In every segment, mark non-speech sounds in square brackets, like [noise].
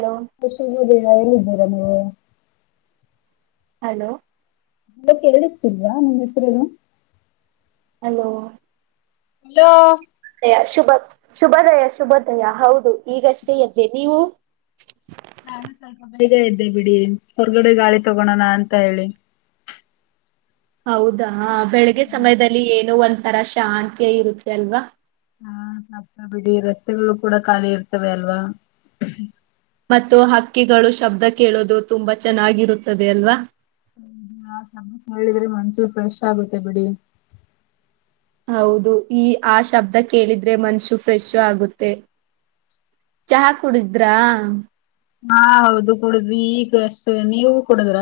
Hello. [unintelligible] ಎಲ್ಲಿ ಇದ್ದೀರಾ ನೀವು. ಹಲೋ. ಹಲ್ಲೋ ಕೇಳಿಸತಿಲ್ವಾ ನಿಮ್ಮ್ ಹೆಸರ ಏನು. ಹಲೋ. ಹಲೋ. ದಯ ಶುಭ ಶುಭದಯ ಶುಭ ದಯ ಹೌದು ಈಗಷ್ಟೇ ಎದ್ದೆ ನೀವು. ನಾನು ಸ್ವಲ್ಪ ಬೇಗ ಎದ್ದೆ ಬಿಡಿ ಹೊರಗಡೆ ಗಾಳಿ ತಗೋಳೋಣ ಅಂತ ಹೇಳಿ. ಹೌದಾ ಬೆಳಿಗ್ಗೆ ಸಮಯದಲ್ಲಿ ಏನೋ ಒಂದಂತರ ಶಾಂತಿಯ ಇರುತ್ತೆ ಅಲ್ವಾ. ಹಾ ಆಗ್ತಾ ಬಿಡಿ ರಸ್ತೆಗಳು ಕೂಡ ಖಾಲಿ ಇರ್ತವೆ ಅಲ್ವಾ. ಮತ್ತು ಹಕ್ಕಿಗಳು ಶಬ್ದ ಕೇಳೋದು ತುಂಬಾ ಚೆನ್ನಾಗಿರುತ್ತದೆ ಅಲ್ವಾ. [unintelligible] ಮನ್ಸು ಫ್ರೆಶ್ ಆಗುತ್ತೆ ಬಿಡಿ. ಹೌದು ಈ ಆ ಶಬ್ದ ಕೇಳಿದ್ರೆ ಮನ್ಷು ಫ್ರೆಶ್ ಆಗುತ್ತೆ. ಚಹಾ ಕುಡಿದ್ರಾ. ಹಾ ಹೌದು ಕುಡುದ್ವಿ ಈಗ ಅಷ್ಟು ನೀವು ಕುಡುದ್ರ.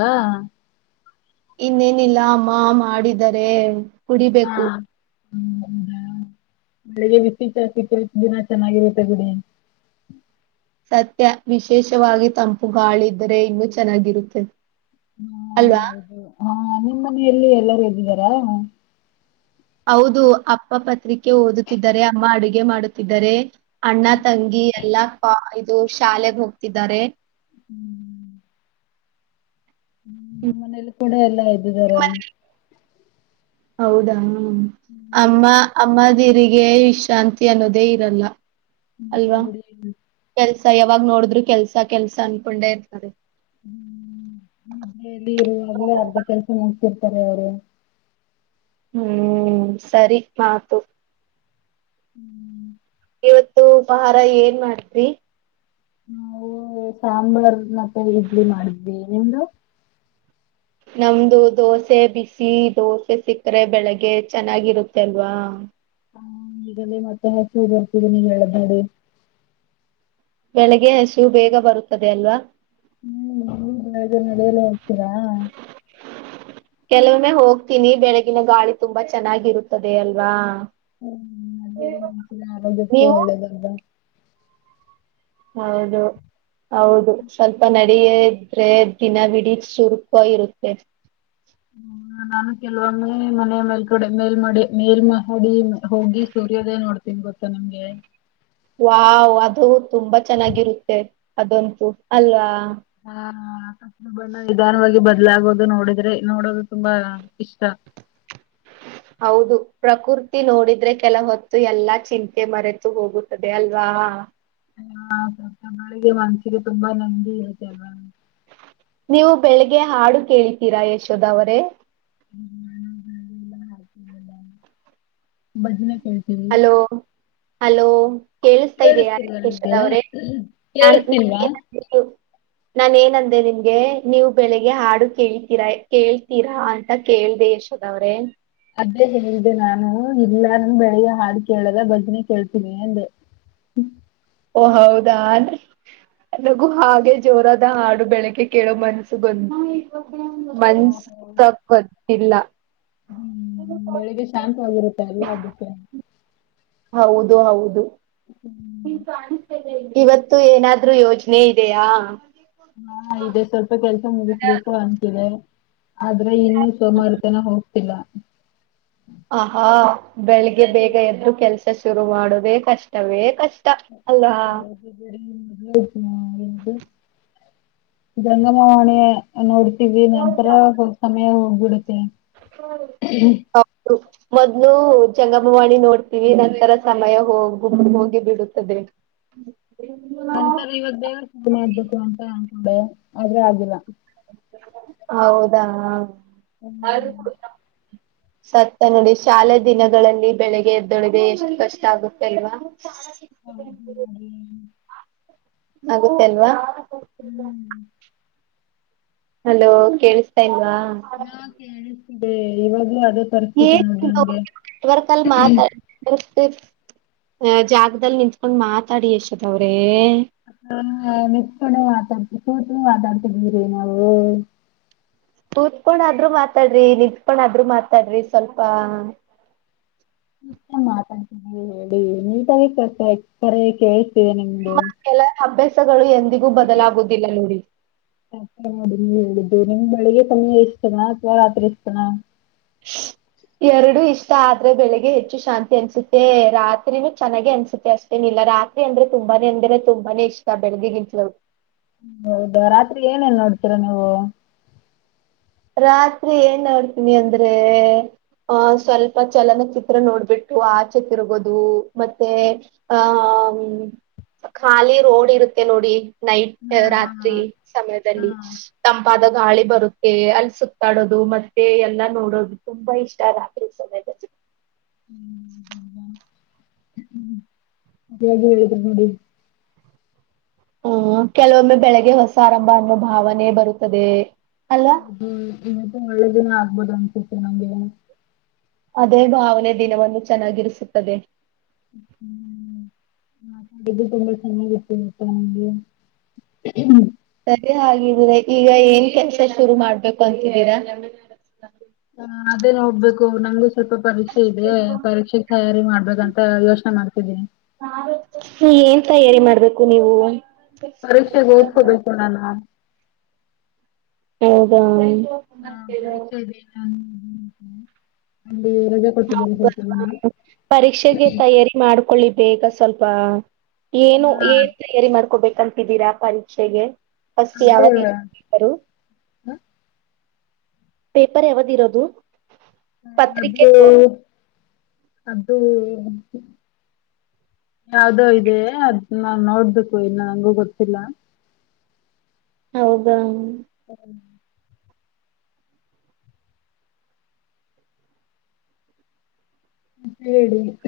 ಇನ್ನೇನಿಲ್ಲ ಅಮ್ಮ ಮಾಡಿದರೆ ಹಾ ಕುಡಿಬೇಕು ಹ್ಮ ಹೌದಾ ಬೆಳಿಗ್ಗೆ ಬಿಸಿ ಚಾಕ ದಿನಾ ಚೆನ್ನಾಗಿರುತ್ತೆ ಬಿಡಿ [unintelligible] ಸತ್ಯ ವಿಶೇಷವಾಗಿ ತಂಪು ಗಾಳಿದರೆ ಇನ್ನೂ ಚೆನ್ನಾಗಿರುತ್ತೆ ಹಾ, ಅಲ್ವಾ ಹೌದು ಹಾ ನಿಮ್ ಮನೆಯಲ್ಲಿ ಎಲ್ಲರೂ ಇದ್ದಿದ್ದಾರಾ ಹೌದು ಅಪ್ಪ ಪತ್ರಿಕೆ ಓದುತ್ತಿದ್ದಾರೆ ಅಮ್ಮ ಅಡುಗೆ ಮಾಡುತ್ತಿದ್ದಾರೆ ಅಣ್ಣ ತಂಗಿ ಎಲ್ಲಾ ಇದು ಶಾಲೆಗೆ ಹೋಗ್ತಿದ್ದಾರೆ ಹ್ಮ್ ಹ್ಮ ನಮ್ಮ್ ಮನೇಲಿ ಕೂಡ ಎಲ್ಲಾ ಇದ್ದಿದ್ದಾರೆ ಹೌದಾ ಹ್ಮ ಅಮ್ಮ ಅಮ್ಮ ನೀರಿಗೆ ವಿಶ್ರಾಂತಿ ಅನ್ನೋದೇ ಇರಲ್ಲ ನಿಜ ಅಲ್ವಾ ಬಿಡಿ ಕೆಲ್ಸ ಯಾವಾಗ ನೋಡಿದ್ರು ಕೆಲ್ಸ ಕೆಲ್ಸ ಅನ್ಕೊಂಡೆ ಇರ್ತದೆ ನಿದ್ದೆಯಲ್ಲಿ ಇರುವಾಗ್ಲೂ ಅರ್ಧ ಕೆಲಸ ಮಾಡಡ್ತಿರ್ತಾರೆ ಅವರು ಹ್ಮ್ ಸರಿ ಮಾತು ಹ್ಮ್ ಇವತ್ತು ಉಪಹಾರ ಏನ್ ಮಾಡ್ತ್ರಿ ನಾವು ಸಾಂಬಾರ್ ಮತ್ತೆ ಇಡ್ಲಿ ಮಾಡಿದ್ವಿ ನಿಮ್ದು ನಮ್ದು ದೋಸೆ ಬಿಸಿ ದೋಸೆ ಸಿಕ್ಕರೆ ಬೆಳಿಗ್ಗೆ ಚೆನ್ನಾಗಿರುತ್ತೆ ಅಲ್ವಾ ಹ ಈಗಲೇ ಮತ್ತೆ ಹಸೂರಿತರಿ ನೀ ಹೇಳ್ದಡಿ [unintelligible] ಬೆಳಗ್ಗೆ ಹಸವು ಬೇಗ ಬರುತ್ತದೆ ಅಲ್ವಾ ಹ್ಮ ನಡೆಯಲ್ಲೇ ಹೋಗ್ತೀರಾ ಕೆಲವೊಮ್ಮೆ ಹೋಗ್ತೀನಿ ಬೆಳಗಿನ ಗಾಳಿ ತುಂಬಾ ಚೆನ್ನಾಗಿರುತ್ತದೆ ಅಲ್ವಾ ಹ್ಮ ಮನ್ಸ ಆರಂಭಿಸ್ತೀ ನೀವು ಒಳ್ಳೆದಾಗಾಗ ಹೌದು ಹೌದು ಸ್ವಲ್ಪ ನ ಡ ಇದ್ರೆ ದಿನ ಬಿಡ ಶುರ್ಕ ಇರುತ್ತೆ ಹ್ಮ ನಾನು ಕೆಲವೊಮ್ಮೆ ಮನೆಯ ಮೇಲ್ ಕಡೆ ಮೇಲ್ಮಡಿ ಮೇಲ್ಮಹಡಿ ಹೋಗಿ ಸೂರ್ಯೋದಯ ನೋಡ್ತ ತಿನ್ ಗೊತ್ತಾ ನಮ್ಗೆ ವಾವ್ ಅದು ತುಂಬಾ ಚೆನ್ನಾಗಿರುತ್ತೆ ಅದಂತೂ ಅಲ್ವಾ ಹಾ ಬಣ್ಣ ನಿಧಾನವಾಗಿ ಬದ್ಲಾಗೋದು ನೋಡಿದ್ರೆ ನೋಡೋದು ತುಂಬಾ ಇಷ್ಟ ಹೌದು ಪ್ರಕೃತಿ ನೋಡಿದ್ರೆ ಕೆಲ ಹೊತ್ತು ಎಲ್ಲಾ ಚಿಂತೆ ಮರೆತು ಹೋಗುತ್ತ ದೆ ಅಲ್ವಾ ಹ ಸ್ವಲ್ಪ ಬೆಳಿಗೆ ಮನ್ಸ್ಸಿಗೆ ತುಂಬಾ ನಂದಿ ಇದೆಲ್ವಾ ನೀವು ಬೆಳಿಗ್ಗೆ ಹಾಡು ಕೇಳಿತೀರಾ ಯಶೋದ ಅವರೇ [unintelligible] ಎಲ್ಲ ಹತ ಬಜನೆ ಕೇಳ್ತೀರಿ [unintelligible] ಹಲೋ ಹಲೋ ಕೇಳಿಸತಾ ಇದೀಯಾ ಕೇಳಿಸ್ತಿಲ್ವಾ ನಿಮ್ಗೆ ನಿಶದವ್ರೇ ಕೇಳಿಸ್ತಿಲ್ವಾ [inaudible] ನಾನ ಏನಂದೆ ನಿಮ್ಗೆ ನೀವು ಬೆಳಿಗ್ಗೆ ಹಾಡು ಕೇಳ್ತೀರಾ ಕೇಳ್ತೀರಾ ಅಂತ ಕೇಳ್ದ ಎಷ್ಟ ದ ಅವ್ರೆ ಅದೇ ಏನಿದೆ ನಾನು ಇಲ್ಲ ನಂದ ಬೆಳಿಗ್ಗೆ ಹಾಡು ಕೇಳದ ಭಜನೆ ಕೇಳ್ತೀನಿ ಅಂದೆ ಓ ಹೌದಾ ನಗು ಹಾಗೆ ಜೋರಾದ ಹಾಡು ಬೆಳಕಗೆ ಕೇಳೋ ಮನ್ಸು ಬಂದು ಮನ್ಸ [inaudible] ತಕ್ಕತ್ತಿಲ್ಲ ಬೆಳಿಗ್ ಶಾಂತವಾಗಿರುತ್ತೆ ಅಲ್ವಾ ಅದಕ್ಕೆ ಹೌದು ಹೌದುವ------ಇಲ್ಲಿ ಕನಸತಾಯಿತಿ ಇವತ್ತ ಏನಾದ್ರು ಯೋಜನೆ ಇದೆಯಾ ಹಾ ಇದೆ ಸ್ವಲ್ಪ ಕೆಲ್ಸ ಮುಗಿಸ್ಬೇಕು ಅಂತಿದೆ. ಆದ್ರೆ ಇನ್ನು ಸೋಮಾರತನ ಹೋಗ್ತಿಲ್ಲ ಆಹಾ ಆಹಾ ಬೆಳಿಗ್ಗೆ ಬೇಗ ಎದ್ದು ಕೆಲ್ಸ ಶುರು ಮಾಡುವುದೇ ಕಷ್ಟವೇ ಕಷ್ಟ ತಾ ಅಲ್ಲ ಜಂಗಮವಾಣಿಯಿ ನೋಡ್ತೀವಿ ನಂತರ ಸಮಯ ಹೋಗಬಿಡತ ಹ [inaudible] ಮೊದ್ಲು ಜಂಗಮವಾಣಿ ನೋಡ್ತೀವಿ ನಂತರ ಸಮಯ ಹೋಗಿ ಗುಬ ಹೋಗಿ ಬಿಡತದೆ. ಹ [unintelligible] ನಂತರ ಇವಾಗ ದೇವರದ ಮಾಡಬೇಕು ಅಂತ ಅನ್ಕೊಂಡೆ ಆದ್ರೆ ಆಗಿಲ್ಲ. ಹೌದಾ [inaudible] ಸತ್ತ ನೋಡಿ ಶಾಲೆ ದಿನಗಳಲ್ಲಿ ಬೆಳಿಗ್ಗೆ ಎದ್ದೊಳಗೆ ಎಷ್ಟು ಕಷ್ಟ ಆಗುತ್ತೆ ಅಲ್ವಾ ಹೌದೊ ನೋಡಿ ಆಗತ್ತೆ ಅಲ್ವಾ.. ಹ್ಮ್ ಹಲೋ ಕೇಳಿಸತಾ ಇಲ್ವಾ ಹಲ್ಲೊ ಕೇಳಿಸ್ತಾ ಇದೆ ಇವಾಗ ಅದೆ ಏನ್ ವರ್ಕ ಅಲ್ಲಿ ಮಾತಾಡ್ ಮ ಜಾಗದಲ್ಲಿ ನಿಂತ್ಕೊಂಡ್ ಮಾತಾಡ ಯಶೋಧ ಅವ್ರೇ ಹಾ ನೀತ್ಕೊಂಡು ಮಾತಾಡ್ತವಿ ಕೊತ ಮಾತಾಡ್ತಿದೀರಿ ನಾವು ಕೂತ್ಕೊಂಡಾದ್ರು ಮಾತಾಡ್ರಿ ನಿಂತ್ಕೊಂಡ ಆದ್ರು ಮಾತಾಡ್ರಿ ಸ್ವಲ್ಪ ಮಾತಾಡ್ತಿದವಿ ಹೇಳಿ ನೀಟಾಗಿ ಕಲಿಸತ ಇದೆ ಕೇಳಿ ಕೇಳಿ ಸೀತಲಾ ನಿಮಗೆ ನಿಮ್ಮ ಕೆಲ ಅಭ್ಯಾಸಗಳು ಎಂದಿಗೂ ಬದಲಾಗುದಿಲ್ಲ ನೋಡಿ ಆ ನೋಡ ನೀ ಹೇಳಿದ್ದು ನಿಮ್ ಬೆಳಗ್ ಸಮಯ ಇಷ್ಟಣ ಅಥವಾ ರಾತ್ರಿ ಇಷ್ಟತಣ ಎರಡು ಇಷ್ಟ ಆದ್ರೆ ಬೆಳಿಗ್ಗೆ ಹೆಚ್ಚು ಶಾಂತಿ ಅನ್ಸುತ್ತೆ ರಾತ್ರಿನೂ ಚೆನ್ನಾಗ ಅನ್ಸುತ್ತೆ ಅಷ್ಟೇ ಏನ ಇಲ್ಲಾ ರಾತ್ರಿ ಅಂದ್ರೆ ತುಂಬಾನೇ ಅಂದ್ರೆ ತುಂಬಾನ ಇಷ್ಟ ಬೆಳಗೆಗ್ಗಿಂತಲು ಹೌದಾ ರಾತ್ರಿ ಏನಲ್ಲಿ ನೋಡ್ತೀರಾ ನೀವು. ರಾತ್ರಿ ಏನ್ ನೋಡ್ತೀನಿ ಅಂದ್ರೆ. ಆಹ ಸ್ವಲ್ಪ ಚಲನ ಚಿತ್ರ ನೋಡ್ಬಿಟ್ಟು ಆಚೆ ತಿರಗೂದು ಮತ್ತೆ..... ಆಹಾ ಆಹಾ ಹ್ಮ್ ಖಾಲಿ ರೋಡ್ ಇರುತ್ತೆ ನೋಡಿ..... ನೈಟ್ ರಾತ್ರಿ ಸಮಯದಲ್ಲಿ ತಂಪಾದ ಗಾಳಿ ಬರುತ್ತೆ ಅಲ್ಲಿ... ಸುತ್ತಾಡೋದು ಮತ್ತೆ ಎಲ್ಲಾ ನೋಡೋದು ತುಂಬಾ ಇಷ್ಟ ರಾತ್ರಿ ಸಮಯದಲ್ಲಿ. ಹ್ಮ ಅ [unintelligible] ಹೇಗೇಳಿದ್ರ ನೋಡಿ ಹ್ಮ್ ಹ್ಮ್ ಕೆಲವೊಮ್ಮೆ ಬೆಳಿಗ್ಗೆ ಹೊಸ ಆರಂಭ ಅನ್ನೋ ಭಾವನೆ ಬರುತ್ತದೆ ಅಲ್ಲ ಹ್ಮ್ ಇತ್ತ ಒಳ್ಳೆ ದಿನ ಆಗ್ಬೋದು ಅನ್ಸುತ್ತೆ ನಮ್ಗೆ. ಅದೇ ಭಾವನೆ ದಿನವನ್ನು ಚೆನ್ನಾಗಿರಿಸುತ್ತದೆ. ಹ್ಮ್ ಹ್ಮ್ ು ತುಂಬಾ ಚೆನ್ನಾಗಿತ್ತು ಮತ್ತ ನಂಗೆ [unintelligible] ಸರಿ ಹಾಗಿದೀರ ಈಗ ಏನ್ ಕೆಲಸ ಶುರು ಮಾಡ್ಬೇಕು ಅಂತಿದೀರಾ. ಹ ಅದೇ ನೋಡ್ಬೇಕು ನಂಗು ಸ್ವಲ್ಪ ಪರೀಕ್ಷೆ ಇದೆ ಪರೀಕ್ಷೆ.. ತಯಾರಿ ಮಾಡ್ಬೇಕಂತ ಯೋಚನೆ ಮಾಡ್ತಿದ್ದೀನಿ. ಏನ್ ತಯಾರಿ ಮಾಡ್ಬೇಕು ನೀವು. ಪರೀಕ್ಷೆ ಗೌ ಹಬೇಕರಾನ ಹೌದಾ ಹಾ ಪರೀಕ್ಷೆ ಇದೀನೆಿ ನ ಅಲ್ಲಿ ರ ಪರೀಕ್ಷೆಗೆ [unintelligible] ತಯಾರಿ ಮಾಡ್ಕೊಳ್ಳಿ ಬೇಗ ಸ್ವಲ್ಪ ಏನು ಹಾ ಏ ತಯಾರಿ ಮಾಡ್ಕೋಬೇಕಂತಿದ್ದೀರಾ ಪರೀಕ್ಷೆಗೆ ಫಸ್ಟ್ ಅದೇ ಯಾವಾಗ ಪೇಪರ್ ಯಾವ್ದ ಇರೋದು ಹ ಅದು ಪತ್ರಿಕೆ ಅದು ಯಾವ್ದೋ ಇದೆ ಅದ ನಾ ನೋಡ್ಬೇಕು ಇನ್ನು ನಂಗು ಗೊತ್ತಿಲ್ಲ ಹೌದಾ ಹ್ಮ ಮ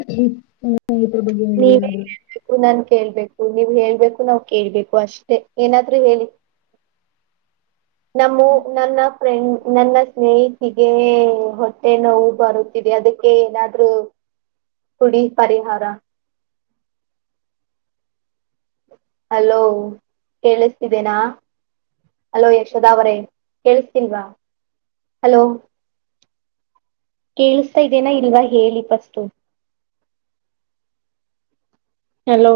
ಹೇಳಿರ ಬಗ್ಗೆ ಹೇಳಿ ಏನಾದ್ೂ ನನ್ ಕೇಳ್ಬೇಕು ನೀವು್ ಹೇಳ್ಬೇಕು ನಾವ್ ಕೇಳ್ಬೇಕು ಅಷ್ಟೇ ಏನಾದ್ೂ ಹೇಳಿ ನಮ್ಮ ನನ್ನ ಫ್ರೆಂಡ್ ನನ್ನ ಸ್ನೇಹಿತಗ ಹೊಟ್ಟೆ ನೋವು ಬರುತ್ತವಿ ಅದಕ್ಕೆ ಏನಾದ್ರು ಕುುಡಿ ಪರಿಹಾರ ಹಲೋ ಕೇಳಿಸ್ತಿದೆೇನಾ ಅಲೋ ಯಶದಾವರೇ ಕೇೇಳಸ್ತಿಲ್ವಾ ಹಲೋ ಕೇಳಿಸತಾ ಇದೇನಾ ಇಲ್ವಾ ಹೇಳಿ ಪಸ್ು ಹಲೋ